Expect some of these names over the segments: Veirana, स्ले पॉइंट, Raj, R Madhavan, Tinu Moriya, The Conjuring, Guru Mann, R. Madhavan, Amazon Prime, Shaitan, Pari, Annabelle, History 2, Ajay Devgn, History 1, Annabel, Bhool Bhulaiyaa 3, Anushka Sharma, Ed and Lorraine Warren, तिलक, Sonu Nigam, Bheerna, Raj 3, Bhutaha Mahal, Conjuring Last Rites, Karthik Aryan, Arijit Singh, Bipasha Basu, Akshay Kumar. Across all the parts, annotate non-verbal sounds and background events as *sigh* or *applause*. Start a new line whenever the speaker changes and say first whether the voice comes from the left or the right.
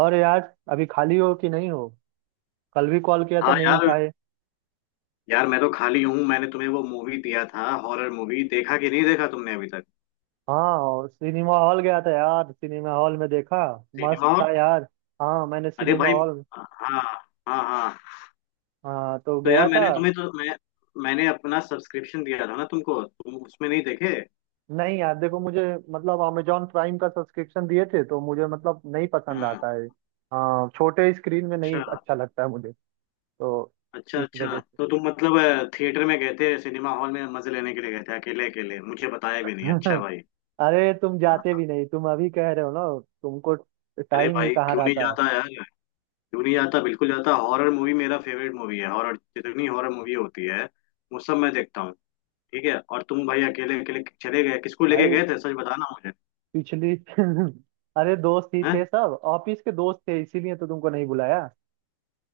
right: और यार, अभी खाली हो कि नहीं हो। कल भी कॉल किया था,
left: हाँ
right: नहीं
left: यार
right: उठाए।
left: यार मैं तो खाली हूँ। मैंने तुम्हें वो मूवी दिया था, हॉरर मूवी। देखा कि नहीं देखा तुमने अभी तक?
right: हाँ, और सिनेमा हॉल गया था यार, सिनेमा हॉल में देखा। मस्त
left: सिनेमा हॉल?
right: था यार। हाँ, मैंने
left: अरे
right: सिनेमा
left: भाई।
right: हॉल
left: हाँ। हाँ हाँ।
right: हाँ तो
left: तो
right: गया
left: यार
right: था।
left: मैंने तुम्हें तो मैं मैंने अपना सब्सक्रिप्शन दिया था ना तुमको, तुम उसमें नहीं देखे?
right: नहीं यार, देखो मुझे मतलब अमेजोन प्राइम का सब्सक्रिप्शन दिए थे तो मुझे मतलब नहीं पसंद
left: हाँ।
right: आता है। हाँ, छोटे स्क्रीन में नहीं
left: अच्छा
right: अच्छा लगता है मुझे। तो
left: अच्छा
right: इस
left: अच्छा।
right: वजह से।
left: तो तुम मतलब थिएटर में गए थे, सिनेमा हॉल में मजे लेने के लिए गए थे, अकेले अकेले। मुझे बताया भी नहीं, अच्छा
right: *laughs*
left: भाई।
right: अरे तुम जाते
left: हाँ।
right: भी नहीं, तुम अभी कह रहे हो ना तुमको
left: अरे
right: टाइम ही
left: भाई
right: कहाँ
left: क्यों नहीं
right: रहता है।
left: जाता यार, क्यों नहीं जाता, बिल्कुल जाता। हॉरर मूवी मेरा फेवरेट मूवी है। हॉरर जितनी हॉरर मूवी होती है वो सब मैं देखता हूँ। ठीक है। और तुम भाई अकेले अकेले चले गए, किसको लेके
right: भाई
left: गए थे? सच बताना मुझे।
right: पिछली *laughs* अरे दोस्त ही
left: हैं?
right: थे, सब ऑफिस के दोस्त थे, इसीलिए तो तुमको नहीं बुलाया।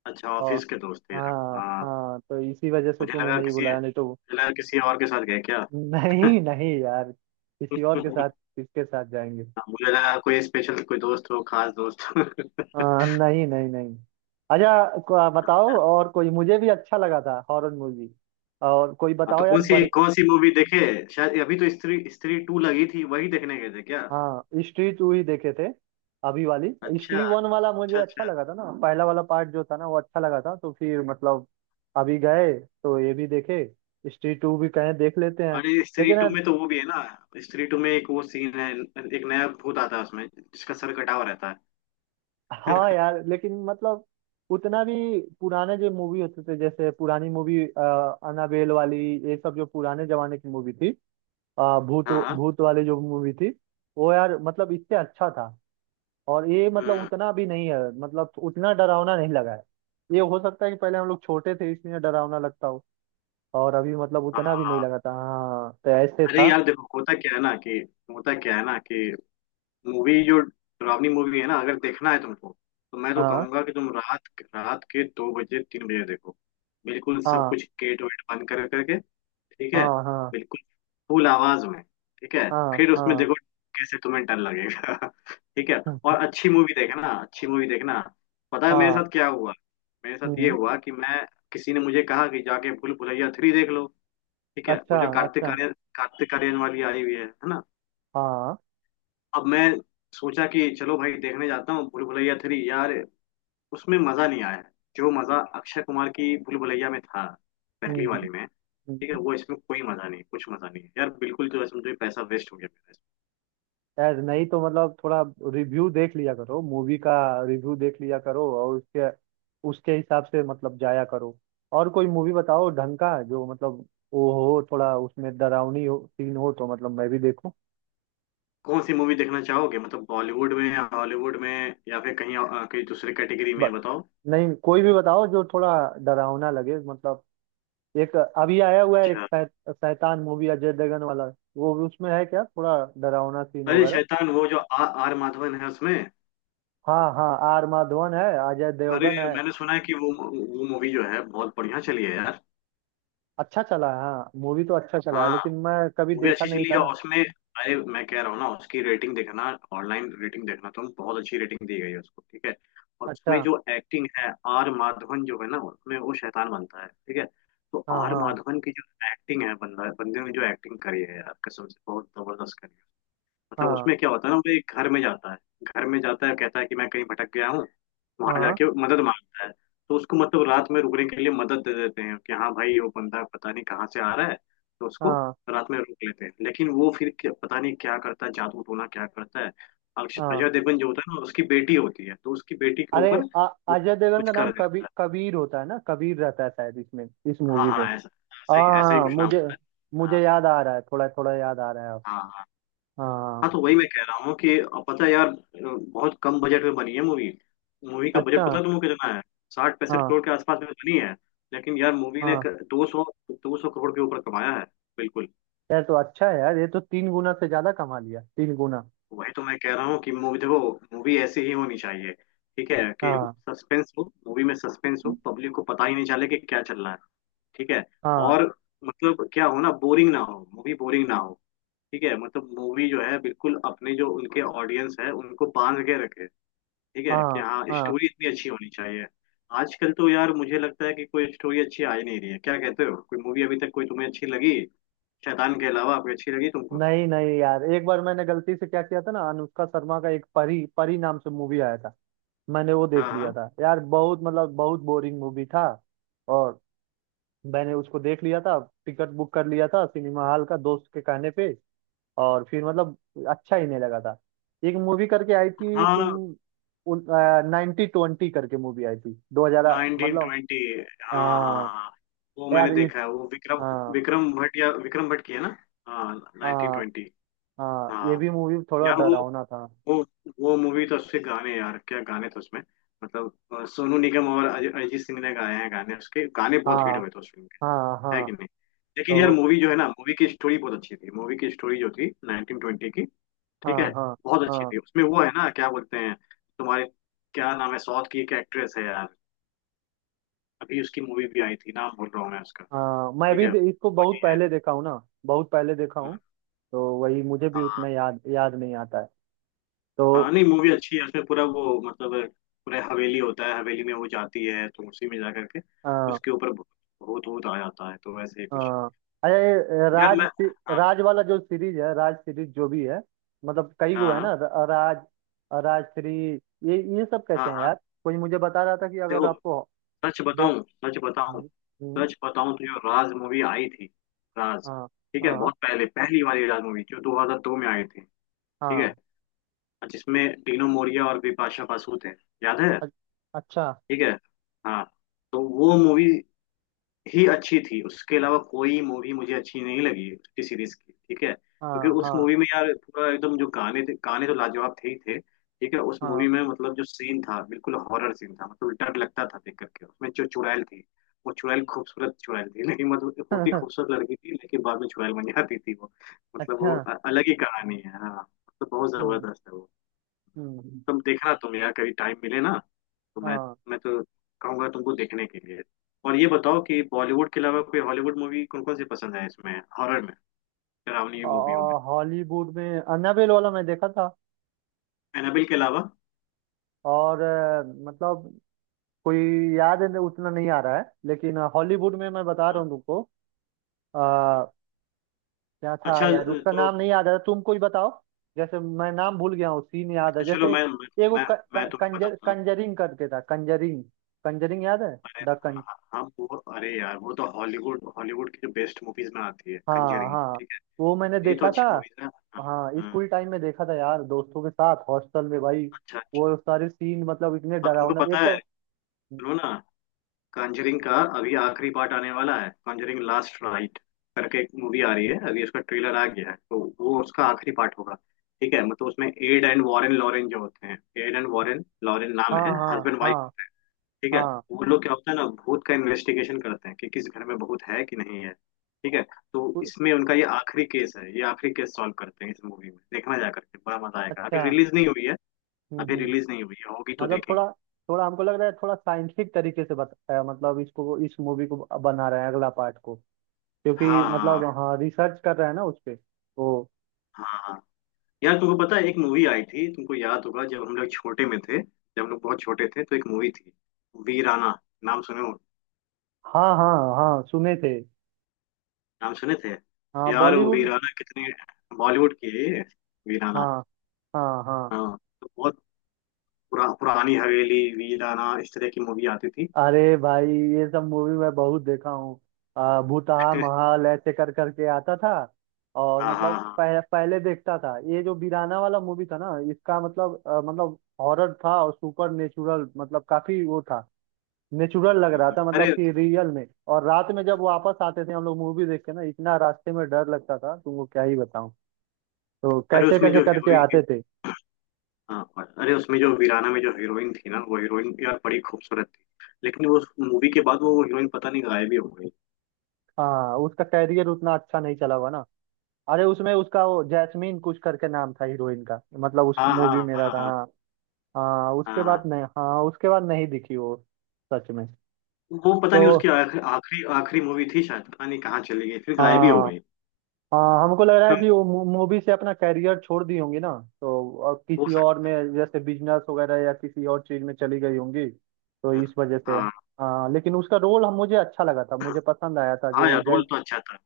left: अच्छा,
right: और
left: ऑफिस के दोस्त थे यार।
right: हाँ
left: हाँ,
right: हाँ, तो इसी वजह से
left: मुझे
right: तुम्हें
left: लगा
right: नहीं
left: किसी
right: बुलाया, नहीं तो।
left: मुझे लगा किसी और के साथ गए क्या?
right: *laughs* नहीं नहीं यार,
left: *laughs*
right: किसी और के
left: हाँ।
right: साथ किसके साथ जाएंगे।
left: मुझे लगा कोई स्पेशल, कोई दोस्त हो, खास दोस्त। *laughs*
right: हाँ, नहीं नहीं नहीं। अच्छा, बताओ और कोई, मुझे भी अच्छा लगा था हॉरर मूवी। और कोई
left: हाँ
right: बताओ
left: तो
right: यार बड़े।
left: कौन सी मूवी देखे? शायद अभी तो स्त्री स्त्री टू लगी थी, वही देखने गए थे क्या?
right: हाँ, हिस्ट्री 2 ही देखे थे। अभी वाली
left: अच्छा
right: हिस्ट्री 1 वाला मुझे
left: अच्छा
right: अच्छा
left: अच्छा।
right: लगा था ना, पहला वाला पार्ट जो था ना वो अच्छा लगा था, तो फिर मतलब अभी गए तो ये भी देखे, हिस्ट्री 2 भी कहें देख लेते हैं।
left: अरे स्त्री
right: लेकिन
left: टू में तो वो भी है ना, स्त्री टू में एक वो सीन है, एक नया भूत आता है उसमें जिसका सर कटा हुआ रहता है।
right: हाँ यार, लेकिन मतलब उतना भी पुराने जो मूवी होते थे, जैसे पुरानी मूवी अनाबेल वाली, ये सब जो पुराने जमाने की मूवी थी, भूत
left: हाँ हाँ।
right: भूत वाली जो मूवी थी, वो यार मतलब इससे अच्छा था। और ये मतलब
left: हम्म।
right: उतना भी नहीं है, मतलब उतना डरावना नहीं लगा है। ये हो सकता है कि पहले हम लोग छोटे थे इसलिए डरावना लगता हो। और अभी मतलब
left: हाँ
right: उतना भी नहीं
left: हाँ।
right: लगा था, हाँ तो ऐसे
left: अरे
right: था।
left: यार देखो, होता क्या है ना कि होता क्या है ना कि मूवी जो डरावनी मूवी है ना, अगर देखना है तुमको, तो मैं तो
right: हाँ
left: कहूंगा कि तुम रात रात के दो बजे, तीन बजे देखो। बिल्कुल सब
right: हाँ
left: कुछ गेट वेट बंद कर करके। ठीक है।
right: हाँ हाँ
left: बिल्कुल। फुल आवाज में। ठीक है।
right: हाँ
left: फिर उसमें
right: हाँ।
left: देखो कैसे तुम्हें डर लगेगा। *laughs* ठीक है। और
right: *laughs*
left: अच्छी मूवी देखना, अच्छी मूवी देखना। पता है मेरे
right: हाँ।
left: साथ क्या हुआ? मेरे साथ ये
right: हम्म।
left: हुआ कि मैं किसी ने मुझे कहा कि जाके भूल भुलैया थ्री देख लो। ठीक है, वो
right: अच्छा
left: जो कार्तिक
right: अच्छा।
left: आर्यन कार्तिक आर्यन वाली आई हुई है ना।
right: हाँ।
left: अब मैं सोचा कि चलो भाई देखने जाता हूँ भूल भुलैया थ्री यार। उसमें मजा नहीं आया, जो मजा अक्षय कुमार की भूल भुलैया में था, पहली
right: हम्म
left: वाली में। ठीक है,
right: हम्म।
left: वो इसमें कोई मजा नहीं, कुछ मजा नहीं है यार, बिल्कुल जो है, समझो पैसा वेस्ट हो गया मेरा इसमें।
right: यार नहीं तो मतलब थोड़ा रिव्यू देख लिया करो मूवी का, रिव्यू देख लिया करो और उसके उसके हिसाब से मतलब जाया करो। और कोई मूवी बताओ ढंग का, जो मतलब वो हो थोड़ा, उसमें डरावनी हो सीन हो, तो मतलब मैं भी देखूं।
left: कौन सी मूवी देखना चाहोगे? मतलब बॉलीवुड में या हॉलीवुड में, या फिर कहीं कहीं दूसरी कैटेगरी
right: ब-
left: में बताओ।
right: नहीं, कोई भी बताओ जो थोड़ा डरावना लगे, मतलब एक अभी आया हुआ है, एक
left: अच्छा।
right: शैतान मूवी अजय देवगन वाला, वो भी उसमें है क्या थोड़ा डरावना सीन
left: अरे
right: वगैरह।
left: शैतान, वो जो आर माधवन है उसमें?
right: हाँ हाँ, आर माधवन है, अजय
left: अरे
right: देवगन है।
left: मैंने सुना है कि वो मूवी जो है बहुत बढ़िया चली है यार।
right: अच्छा चला है, हाँ मूवी तो अच्छा चला है,
left: हाँ
right: लेकिन मैं कभी
left: मूवी
right: देखा
left: अच्छी
right: नहीं
left: चली
right: था
left: है,
right: ना।
left: और उसमें, अरे मैं कह रहा हूँ ना, उसकी रेटिंग देखना, ऑनलाइन रेटिंग देखना तुम, बहुत अच्छी रेटिंग दी गई है उसको, ठीक है। और
right: अच्छा।
left: उसमें जो एक्टिंग है, आर माधवन जो है ना उसमें, वो शैतान बनता है, ठीक है। तो
right: हाँ
left: आर
right: हाँ
left: माधवन की जो एक्टिंग है, बंदा बंदे ने जो एक्टिंग करी है यार, कसम से बहुत जबरदस्त करी है। मतलब
right: हाँ
left: उसमें क्या होता है ना, वो एक घर में जाता है। घर में जाता है, कहता है कि मैं कहीं भटक गया हूँ, वहां
right: हाँ
left: जाके मदद मांगता है। तो उसको मतलब रात में रुकने के लिए मदद दे देते हैं कि हाँ भाई, वो बंदा पता नहीं कहाँ से आ रहा है, तो उसको
right: हाँ
left: रात में रोक लेते हैं। लेकिन वो फिर क्या- पता नहीं क्या करता है, जादू टोना क्या करता है।
right: हाँ,
left: अजय देवगन जो होता है ना, उसकी बेटी होती है, तो उसकी बेटी के
right: अरे
left: ऊपर
right: आ-
left: वो
right: अजय देवगन
left: कुछ
right: का नाम
left: कर देता
right: कबीर
left: है।
right: कबीर होता है ना, कबीर रहता है शायद इसमें, इस
left: हाँ
right: मूवी में।
left: हाँ, ऐसा, ऐसा ही
right: हाँ
left: कुछ नाम
right: मुझे
left: होता है।
right: मुझे
left: हाँ
right: याद आ रहा है, थोड़ा थोड़ा याद आ रहा है अब।
left: हाँ हाँ। हाँ
right: हाँ,
left: तो वही मैं कह रहा हूँ कि, अब पता है यार, बहुत कम बजट में बनी है मूवी। मूवी का
right: अच्छा
left: बजट पता है तुमको कितना है? 60-65
right: हाँ
left: करोड़ के आसपास में बनी है। लेकिन यार मूवी ने
right: हाँ।
left: 200 करोड़ के ऊपर कमाया है। बिल्कुल।
right: यार तो अच्छा है यार, ये तो तीन गुना से ज्यादा कमा लिया, तीन गुना।
left: वही तो मैं कह रहा हूँ कि मूवी देखो। मूवी ऐसी ही होनी चाहिए, ठीक है, कि
right: हाँ
left: सस्पेंस हो, मूवी में सस्पेंस हो, पब्लिक को पता ही नहीं चले कि क्या चल रहा है। ठीक है।
right: हाँ
left: और मतलब क्या हो ना, बोरिंग ना हो, मूवी बोरिंग ना हो। ठीक है, मतलब मूवी जो है बिल्कुल अपने जो उनके ऑडियंस है उनको बांध के रखे, ठीक है, कि
right: हाँ
left: हाँ,
right: हाँ।
left: स्टोरी इतनी अच्छी होनी चाहिए। आजकल तो यार मुझे लगता है कि कोई स्टोरी अच्छी आ ही नहीं रही है। क्या कहते हो? कोई मूवी अभी तक कोई तुम्हें अच्छी लगी? शैतान के अलावा कोई अच्छी लगी तुमको?
right: नहीं नहीं यार, एक बार मैंने गलती से क्या किया था ना, अनुष्का शर्मा का एक परी परी नाम से मूवी आया था। मैंने वो देख लिया
left: हाँ
right: था यार, बहुत मतलब बहुत बोरिंग मूवी था। और मैंने उसको देख लिया था, टिकट बुक कर लिया था सिनेमा हॉल का दोस्त के कहने पे, और फिर मतलब अच्छा ही नहीं लगा था। एक मूवी करके आई थी तुम
left: हाँ,
right: उन, 1920 करके मूवी आई थी, 2000
left: नाइनटीन
right: मतलब।
left: ट्वेंटी हाँ हाँ
right: आ,
left: हाँ हाँ। वो
right: यार
left: मैंने
right: इस।
left: देखा है, वो विक्रम
right: हाँ
left: विक्रम भट्ट या विक्रम भट्ट की है ना। हाँ, नाइनटीन
right: हाँ
left: ट्वेंटी
right: हाँ, ये
left: हाँ
right: भी मूवी थोड़ा
left: यार,
right: डरावना था।
left: वो वो मूवी तो, उसके गाने यार, क्या गाने थे उसमें, मतलब, सोनू निगम और अरिजीत सिंह ने गाए हैं गाने, उसके गाने बहुत हिट
right: हाँ
left: हुए थे उस film।
right: हाँ
left: है
right: हाँ
left: कि नहीं? लेकिन यार
right: तो।
left: मूवी जो है ना, मूवी की स्टोरी बहुत अच्छी थी, मूवी की स्टोरी जो थी 1920 की। ठीक है,
right: हाँ हाँ
left: बहुत अच्छी
right: हाँ
left: थी। उसमें वो है ना, क्या बोलते हैं तुम्हारे, क्या नाम है, साउथ की एक एक्ट्रेस है यार, अभी उसकी मूवी भी आई थी, नाम भूल रहा हूँ मैं उसका।
right: हाँ, मैं
left: ठीक
right: भी
left: है,
right: इसको बहुत
left: वही है।
right: पहले देखा हूँ ना, बहुत पहले देखा
left: हम्म।
right: हूँ। तो वही मुझे भी
left: हाँ
right: उतना याद याद नहीं आता है।
left: हाँ,
right: तो
left: नहीं मूवी अच्छी है उसमें, पूरा वो मतलब, पूरा हवेली होता है, हवेली में वो जाती है, तो उसी में जा करके
right: हाँ
left: उसके ऊपर भूत भूत भूत आ जाता है, तो वैसे ही कुछ।
right: हाँ, अरे
left: यार मैं हाँ
right: राज वाला जो सीरीज है, राज सीरीज जो भी है, मतलब कई गो
left: हाँ
right: है
left: हाँ
right: ना, राज, राज 3, ये सब
left: हाँ
right: कैसे हैं
left: हाँ।
right: यार। कोई मुझे बता रहा था कि अगर
left: देखो,
right: आपको
left: सच
right: देख।
left: बताऊं,
right: हम्म, हम्म,
left: तो जो राज मूवी आई थी, राज।
right: हाँ
left: ठीक है,
right: हाँ
left: बहुत पहले पहली वाली राज मूवी जो 2002 में आई थी। ठीक
right: हाँ।
left: है, और जिसमें टीनू मोरिया और बिपाशा बसु थे, याद है?
right: अ- अच्छा,
left: ठीक है। हाँ, तो वो मूवी ही अच्छी थी, उसके अलावा कोई मूवी मुझे अच्छी नहीं लगी उसकी सीरीज की। ठीक है, क्योंकि
right: हाँ
left: उस
right: हाँ
left: मूवी में यार पूरा एकदम, जो गाने थे गाने तो लाजवाब थे ही थे। ठीक है, उस
right: हाँ।
left: मूवी में मतलब जो सीन था बिल्कुल हॉरर सीन था, मतलब डर लगता था देख करके। उसमें जो चुड़ैल थी, वो चुड़ैल खूबसूरत चुड़ैल थी। *laughs* लेकिन मतलब होती
right: *laughs*
left: खूबसूरत लड़की थी, लेकिन बाद में चुड़ैल बन जाती थी वो। मतलब
right: अच्छा।
left: वो अलग ही कहानी है, हाँ, मतलब बहुत
right: हम्म
left: जबरदस्त है वो।
right: हम्म।
left: तुम देखना, तुम यार, कभी टाइम मिले ना, तो मैं
right: हाँ,
left: मैं तो कहूंगा तुमको देखने के लिए। और ये बताओ कि बॉलीवुड के अलावा कोई हॉलीवुड मूवी कौन कौन सी पसंद है, इसमें हॉरर में, डरावनी मूवियों में?
right: और हॉलीवुड में अन्नाबेल वाला मैं देखा था,
left: एनाबेल के अलावा?
right: और मतलब कोई याद है उतना नहीं आ रहा है, लेकिन हॉलीवुड में मैं बता
left: अ,
right: रहा हूँ तुमको। अ, क्या था
left: अच्छा,
right: यार, उसका
left: तो
right: नाम नहीं याद आ रहा, तुम कोई बताओ। जैसे मैं नाम भूल गया हूँ, सीन याद है,
left: अच्छा चलो,
right: जैसे एगो
left: मैं
right: क,
left: मैं
right: क,
left: तुम्हें
right: कंजर,
left: बताता हूँ।
right: कंजरिंग करके था, कंजरिंग, कंजरिंग याद है,
left: अरे
right: द
left: हाँ
right: कं
left: हाँ, हाँ, वो, अरे यार वो तो हॉलीवुड हॉलीवुड की जो बेस्ट मूवीज में आती है,
right: हाँ
left: कंजरिंग,
right: हाँ,
left: ठीक
right: वो मैंने
left: है, ये तो
right: देखा था।
left: अच्छी मूवीज है। हाँ।
right: हाँ,
left: हाँ,
right: स्कूल टाइम में देखा था यार, दोस्तों के साथ हॉस्टल में भाई,
left: अच्छा अच्छा।
right: वो सारे सीन मतलब इतने
left: हाँ, तुमको
right: डरावना
left: पता
right: एक तो।
left: है, सुनो ना, कॉन्जरिंग का अभी आखिरी पार्ट आने वाला है। कॉन्जरिंग लास्ट राइट करके एक मूवी आ रही है, अभी उसका ट्रेलर आ गया है, तो वो उसका आखिरी पार्ट होगा। ठीक है, मतलब उसमें एड एंड वॉरेन लॉरेन जो होते हैं, एड एंड वॉरेन लॉरेन नाम
right: हाँ
left: है,
right: हाँ
left: हस्बैंड वाइफ।
right: हाँ
left: ठीक है।
right: हाँ।
left: वो लोग क्या होता है ना, भूत का इन्वेस्टिगेशन करते हैं कि किस घर में भूत है कि नहीं है। ठीक है। तो
right: उ-
left: इसमें उनका ये आखिरी केस है, ये आखिरी केस सॉल्व करते हैं इस मूवी में, देखना, जा करके बड़ा मजा आएगा। अभी
right: अच्छा,
left: रिलीज नहीं हुई है। अभी
right: हम्म।
left: रिलीज नहीं हुई है, होगी तो
right: मतलब थोड़ा
left: देखेंगे।
right: थोड़ा हमको लग रहा है, थोड़ा साइंटिफिक तरीके से बताया, मतलब इसको इस मूवी को बना रहे हैं अगला पार्ट को, क्योंकि
left: हाँ
right: मतलब हाँ रिसर्च कर रहे हैं ना उस पे तो।
left: हाँ हाँ। यार तुमको पता है, एक मूवी आई थी, तुमको याद होगा, जब हम लोग छोटे में थे, जब हम लोग बहुत छोटे थे, तो एक मूवी थी वीराना, नाम सुने हो?
right: हाँ हाँ हाँ सुने थे।
left: नाम सुने थे?
right: हाँ,
left: यार वो
right: बॉलीवुड।
left: वीराना कितने, बॉलीवुड की है ये? वीराना।
right: हाँ हाँ हाँ,
left: हाँ, तो बहुत पुरानी हवेली, वीराना, इस तरह की मूवी आती थी।
right: अरे भाई ये सब मूवी मैं बहुत देखा हूँ, भूतहा
left: *laughs*
right: महाल ऐसे कर करके आता था। और
left: हाँ हाँ
right: मतलब
left: हाँ।
right: पहले देखता था, ये जो बीराना वाला मूवी था ना, इसका मतलब मतलब हॉरर था और सुपर नेचुरल, मतलब काफी वो था। नेचुरल लग रहा
left: हम्म।
right: था, मतलब
left: अरे,
right: कि रियल में। और रात में जब वापस आते थे हम लोग मूवी देख के ना, इतना रास्ते में डर लगता था, तुमको क्या ही बताऊं। तो
left: अरे
right: कैसे
left: उसमें
right: कैसे
left: जो
right: करके
left: हीरोइन,
right: आते थे।
left: हाँ, अरे उसमें जो वीराना में जो हीरोइन थी ना, वो हीरोइन यार बड़ी खूबसूरत थी। लेकिन वो मूवी के बाद वो हीरोइन पता नहीं गायब ही हो गई।
right: हाँ उसका कैरियर उतना अच्छा नहीं चला हुआ ना। अरे उसमें उसका वो जैस्मीन कुछ करके नाम था हीरोइन का, मतलब उस
left: हाँ
right: मूवी
left: हाँ
right: में रहा
left: हाँ
right: था
left: हाँ
right: हाँ। हाँ उसके
left: हाँ हाँ।
right: बाद नहीं, हाँ उसके बाद नहीं दिखी वो। सच में।
left: वो पता
right: तो
left: नहीं उसकी आखिरी आखिरी आखिरी मूवी थी शायद, पता नहीं कहाँ चली गई, फिर गायब ही हो
right: हाँ
left: गई।
right: हाँ, हमको लग रहा है
left: हम्म।
right: कि वो मूवी से अपना कैरियर छोड़ दी होंगी ना। तो अब
left: हो
right: किसी और में
left: सकता
right: जैसे बिजनेस वगैरह या किसी और चीज में चली गई होंगी। तो
left: है।
right: इस वजह से।
left: हाँ।
right: हाँ, लेकिन उसका रोल हम मुझे अच्छा लगा था, मुझे पसंद आया था
left: हाँ
right: जो
left: यार
right: जय।
left: रोल तो अच्छा था।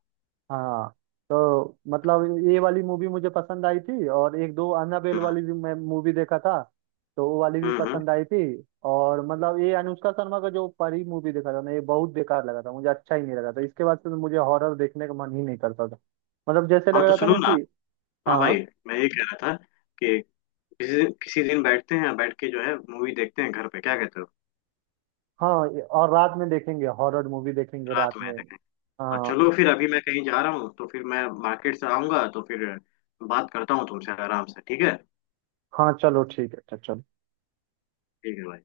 right: हाँ तो मतलब ये वाली मूवी मुझे पसंद आई थी, और एक दो अन्नाबेल
left: हम्म
right: वाली भी मैं मूवी देखा था। तो वो वाली भी
left: हम्म हम्म।
right: पसंद आई थी। और मतलब ये अनुष्का शर्मा का जो परी मूवी देखा था ना, ये बहुत बेकार लगा था, मुझे अच्छा ही नहीं लगा था, इसके बाद से तो मुझे हॉरर देखने का मन ही नहीं करता था। मतलब जैसे लग
left: हाँ तो
right: रहा था
left: सुनो
right: ना
left: ना,
right: कि।
left: हाँ भाई,
right: हाँ
left: मैं ये कह रहा था कि, किसी दिन बैठते हैं, बैठ के जो है मूवी देखते हैं घर पे, क्या कहते हो?
right: हाँ, और रात में देखेंगे, हॉरर मूवी देखेंगे
left: रात
right: रात
left: में
right: में।
left: देखें। हाँ
right: हाँ
left: चलो फिर, अभी मैं कहीं जा रहा हूँ, तो फिर मैं मार्केट से आऊंगा तो फिर बात करता हूँ तुमसे आराम से, ठीक है।
right: हाँ चलो ठीक है, अच्छा चलो।
left: ठीक है भाई।